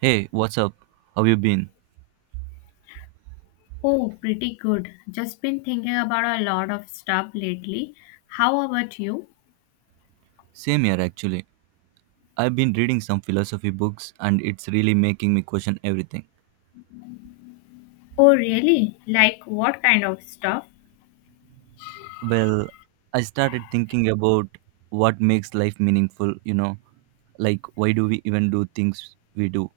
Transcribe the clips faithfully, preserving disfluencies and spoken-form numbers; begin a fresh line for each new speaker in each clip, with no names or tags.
Hey, what's up? How you been?
Oh, pretty good. Just been thinking about a lot of stuff lately. How about you?
Same here actually. I've been reading some philosophy books and it's really making me question everything.
Oh, really? Like what kind of stuff?
Well, I started thinking about what makes life meaningful, you know, like why do we even do things we do,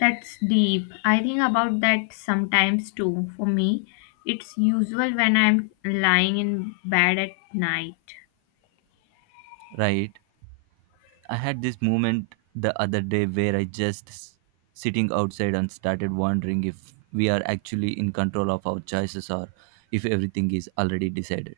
That's deep. I think about that sometimes too. For me, it's usual when I'm lying in bed at night.
right? I had this moment the other day where I just s- sitting outside and started wondering if we are actually in control of our choices or if everything is already decided.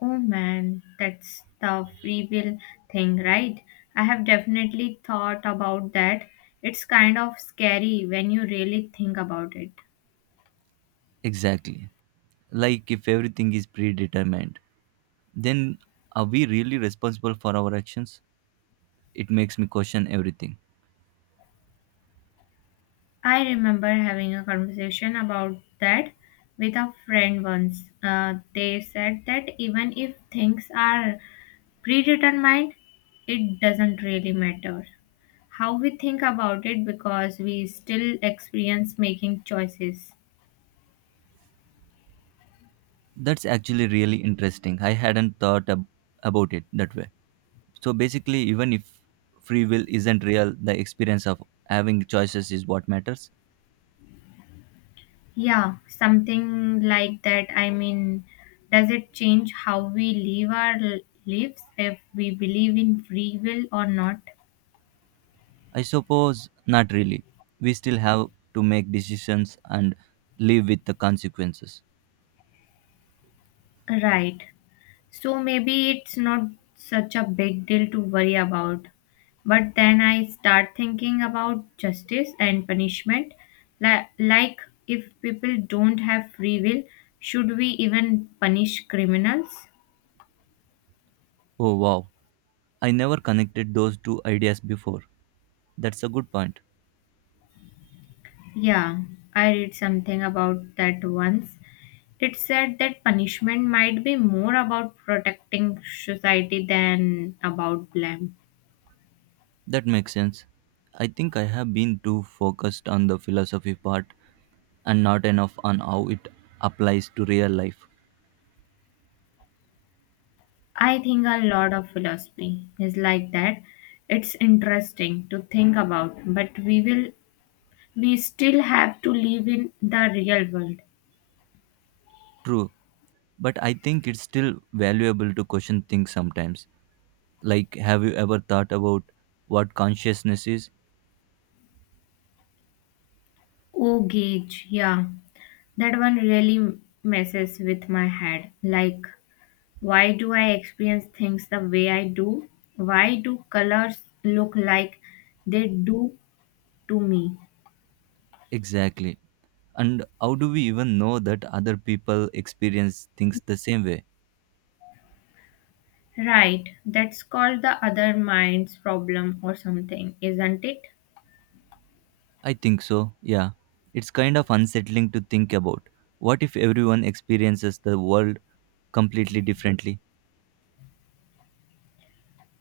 Oh man, that's the free will thing, right? I have definitely thought about that. It's kind of scary when you really think about it.
Exactly. Like if everything is predetermined, then are we really responsible for our actions? It makes me question everything.
I remember having a conversation about that with a friend once. Uh, they said that even if things are predetermined, it doesn't really matter how we think about it because we still experience making choices.
That's actually really interesting. I hadn't thought ab- about it that way. So basically, even if free will isn't real, the experience of having choices is what matters.
Yeah, something like that. I mean, does it change how we live our lives if we believe in free will or not?
I suppose not really. We still have to make decisions and live with the consequences.
Right. So maybe it's not such a big deal to worry about. But then I start thinking about justice and punishment. Li- Like, if people don't have free will, should we even punish criminals?
Oh wow, I never connected those two ideas before. That's a good point.
Yeah, I read something about that once. It said that punishment might be more about protecting society than about blame.
That makes sense. I think I have been too focused on the philosophy part and not enough on how it applies to real life.
I think a lot of philosophy is like that. It's interesting to think about, but we will we still have to live in the real world.
True, but I think it's still valuable to question things sometimes. Like, have you ever thought about what consciousness is?
Oh gauge, yeah. That one really messes with my head. Like why do I experience things the way I do? Why do colors look like they do to me?
Exactly. And how do we even know that other people experience things the same way?
Right. That's called the other mind's problem or something, isn't it?
I think so, yeah. It's kind of unsettling to think about. What if everyone experiences the world completely differently?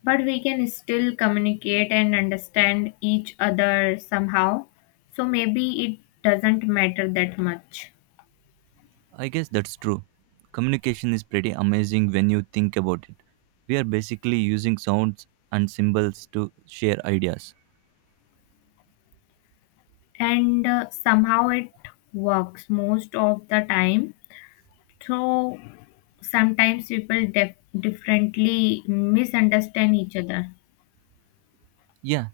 But we can still communicate and understand each other somehow, so maybe it doesn't matter that much.
I guess that's true. Communication is pretty amazing when you think about it. We are basically using sounds and symbols to share ideas.
And uh, somehow it works most of the time, so sometimes people def- differently misunderstand each other.
Yeah,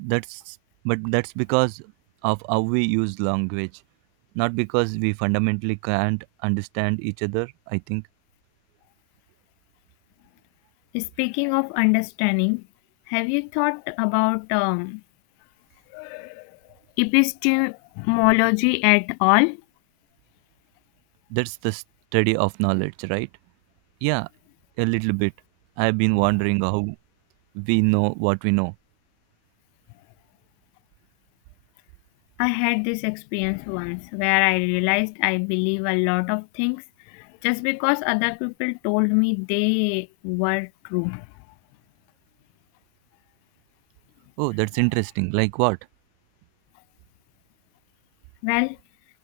that's but that's because of how we use language, not because we fundamentally can't understand each other, I think.
Speaking of understanding, have you thought about um, epistemology at all?
That's the study of knowledge, right? Yeah, a little bit. I've been wondering how we know what we know.
I had this experience once where I realized I believe a lot of things just because other people told me they were true.
Oh, that's interesting. Like what?
Well,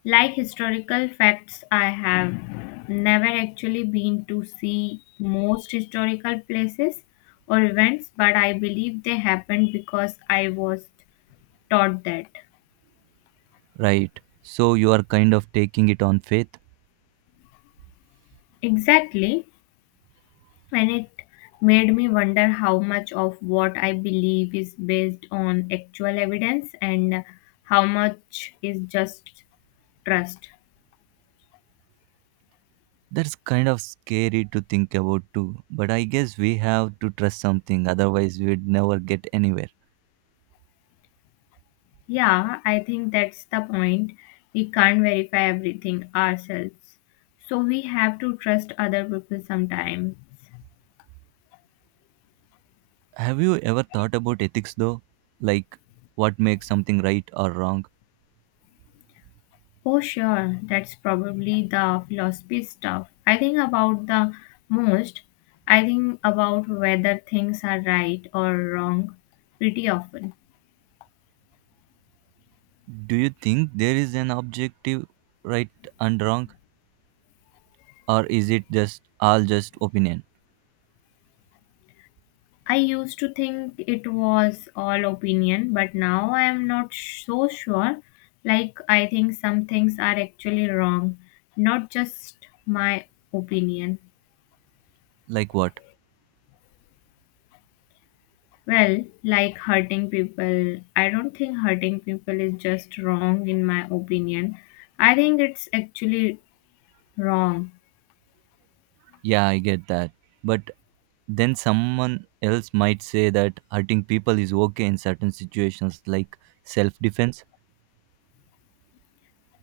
like historical facts, I have never actually been to see most historical places or events, but I believe they happened because I was taught that.
Right. So you are kind of taking it on faith.
Exactly. And it made me wonder how much of what I believe is based on actual evidence and how much is just trust.
That's kind of scary to think about too. But I guess we have to trust something, otherwise, we'd never get anywhere.
Yeah, I think that's the point. We can't verify everything ourselves, so we have to trust other people sometimes.
Have you ever thought about ethics though? Like what makes something right or wrong?
Oh, sure, that's probably the philosophy stuff I think about the most. I think about whether things are right or wrong pretty often.
Do you think there is an objective right and wrong? Or is it just all just opinion?
I used to think it was all opinion, but now I am not so sure. Like, I think some things are actually wrong, not just my opinion.
Like what?
Well, like hurting people, I don't think hurting people is just wrong, in my opinion. I think it's actually wrong.
Yeah, I get that. But then someone else might say that hurting people is okay in certain situations like self defense.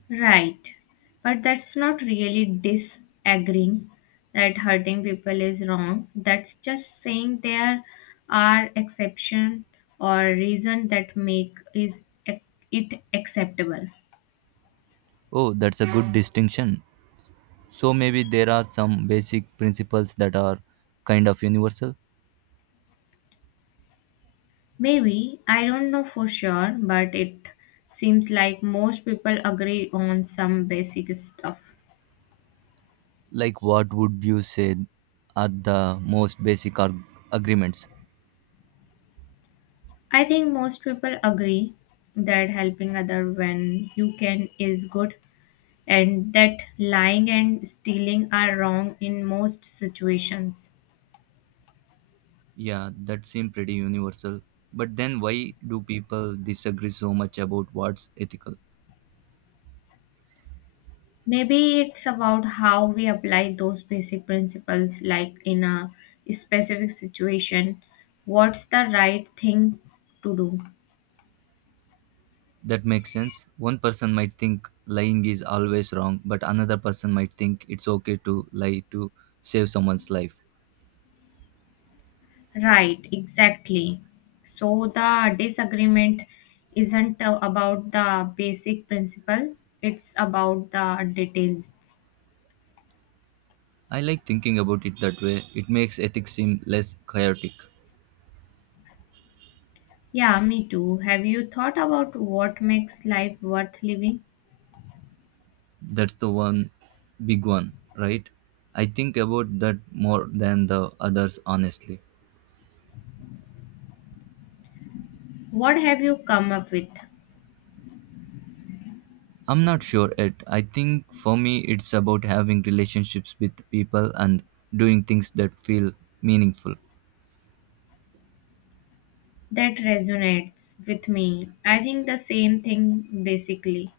Right. But that's not really disagreeing that hurting people is wrong. That's just saying there are exceptions or reason that make is ac- it acceptable.
Oh, that's a good distinction. So maybe there are some basic principles that are kind of universal.
Maybe, I don't know for sure, but it seems like most people agree on some basic stuff.
Like, what would you say are the most basic arg- agreements?
I think most people agree that helping other when you can is good, and that lying and stealing are wrong in most situations.
Yeah, that seem pretty universal, but then why do people disagree so much about what's ethical?
Maybe it's about how we apply those basic principles, like in a specific situation, what's the right thing to do?
That makes sense. One person might think lying is always wrong, but another person might think it's okay to lie to save someone's life.
Right, exactly. So the disagreement isn't uh, about the basic principle, it's about the details.
I like thinking about it that way. It makes ethics seem less chaotic.
Yeah, me too. Have you thought about what makes life worth living?
That's the one big one, right? I think about that more than the others, honestly.
What have you come up with
I'm not sure yet. I think for me, it's about having relationships with people and doing things that feel meaningful.
that resonates with me? I think the same thing basically.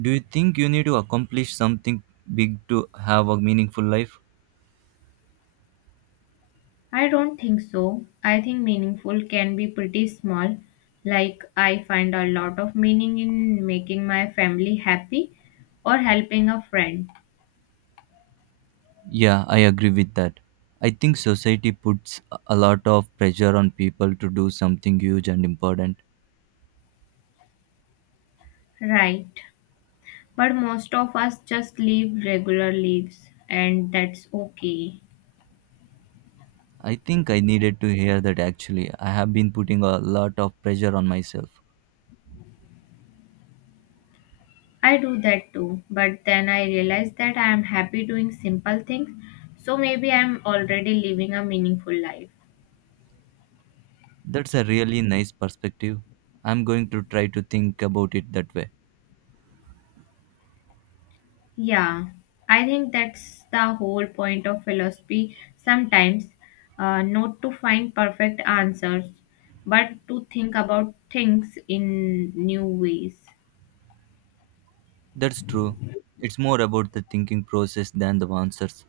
Do you think you need to accomplish something big to have a meaningful life?
I don't think so. I think meaningful can be pretty small. Like, I find a lot of meaning in making my family happy or helping a friend.
Yeah, I agree with that. I think society puts a a lot of pressure on people to do something huge and important.
Right. But most of us just live regular lives, and that's okay.
I think I needed to hear that actually. I have been putting a lot of pressure on myself.
I do that too, but then I realize that I am happy doing simple things, so maybe I am already living a meaningful life.
That's a really nice perspective. I'm going to try to think about it that way.
Yeah, I think that's the whole point of philosophy sometimes, uh, not to find perfect answers, but to think about things in new ways.
That's true. It's more about the thinking process than the answers.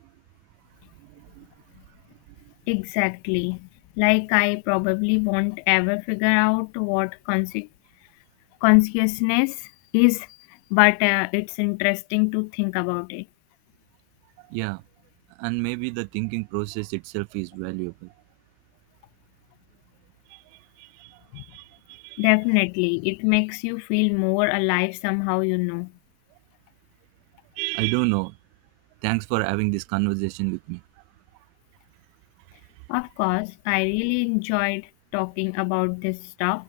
Exactly. Like, I probably won't ever figure out what consequences. Consciousness is, but uh, it's interesting to think about it.
Yeah, and maybe the thinking process itself is valuable.
Definitely, it makes you feel more alive somehow, you know
I don't know. Thanks for having this conversation with me.
of course, I really enjoyed talking about this stuff.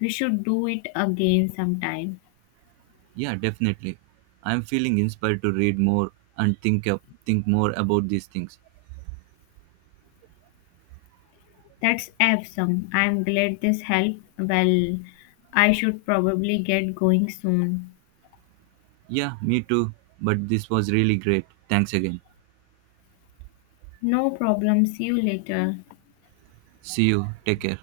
We should do it again sometime.
Yeah, definitely. I'm feeling inspired to read more and think up, think more about these things.
That's awesome, I'm glad this helped. Well, I should probably get going soon.
Yeah, me too. But this was really great. Thanks again.
No problem, see you later.
See you. Take care.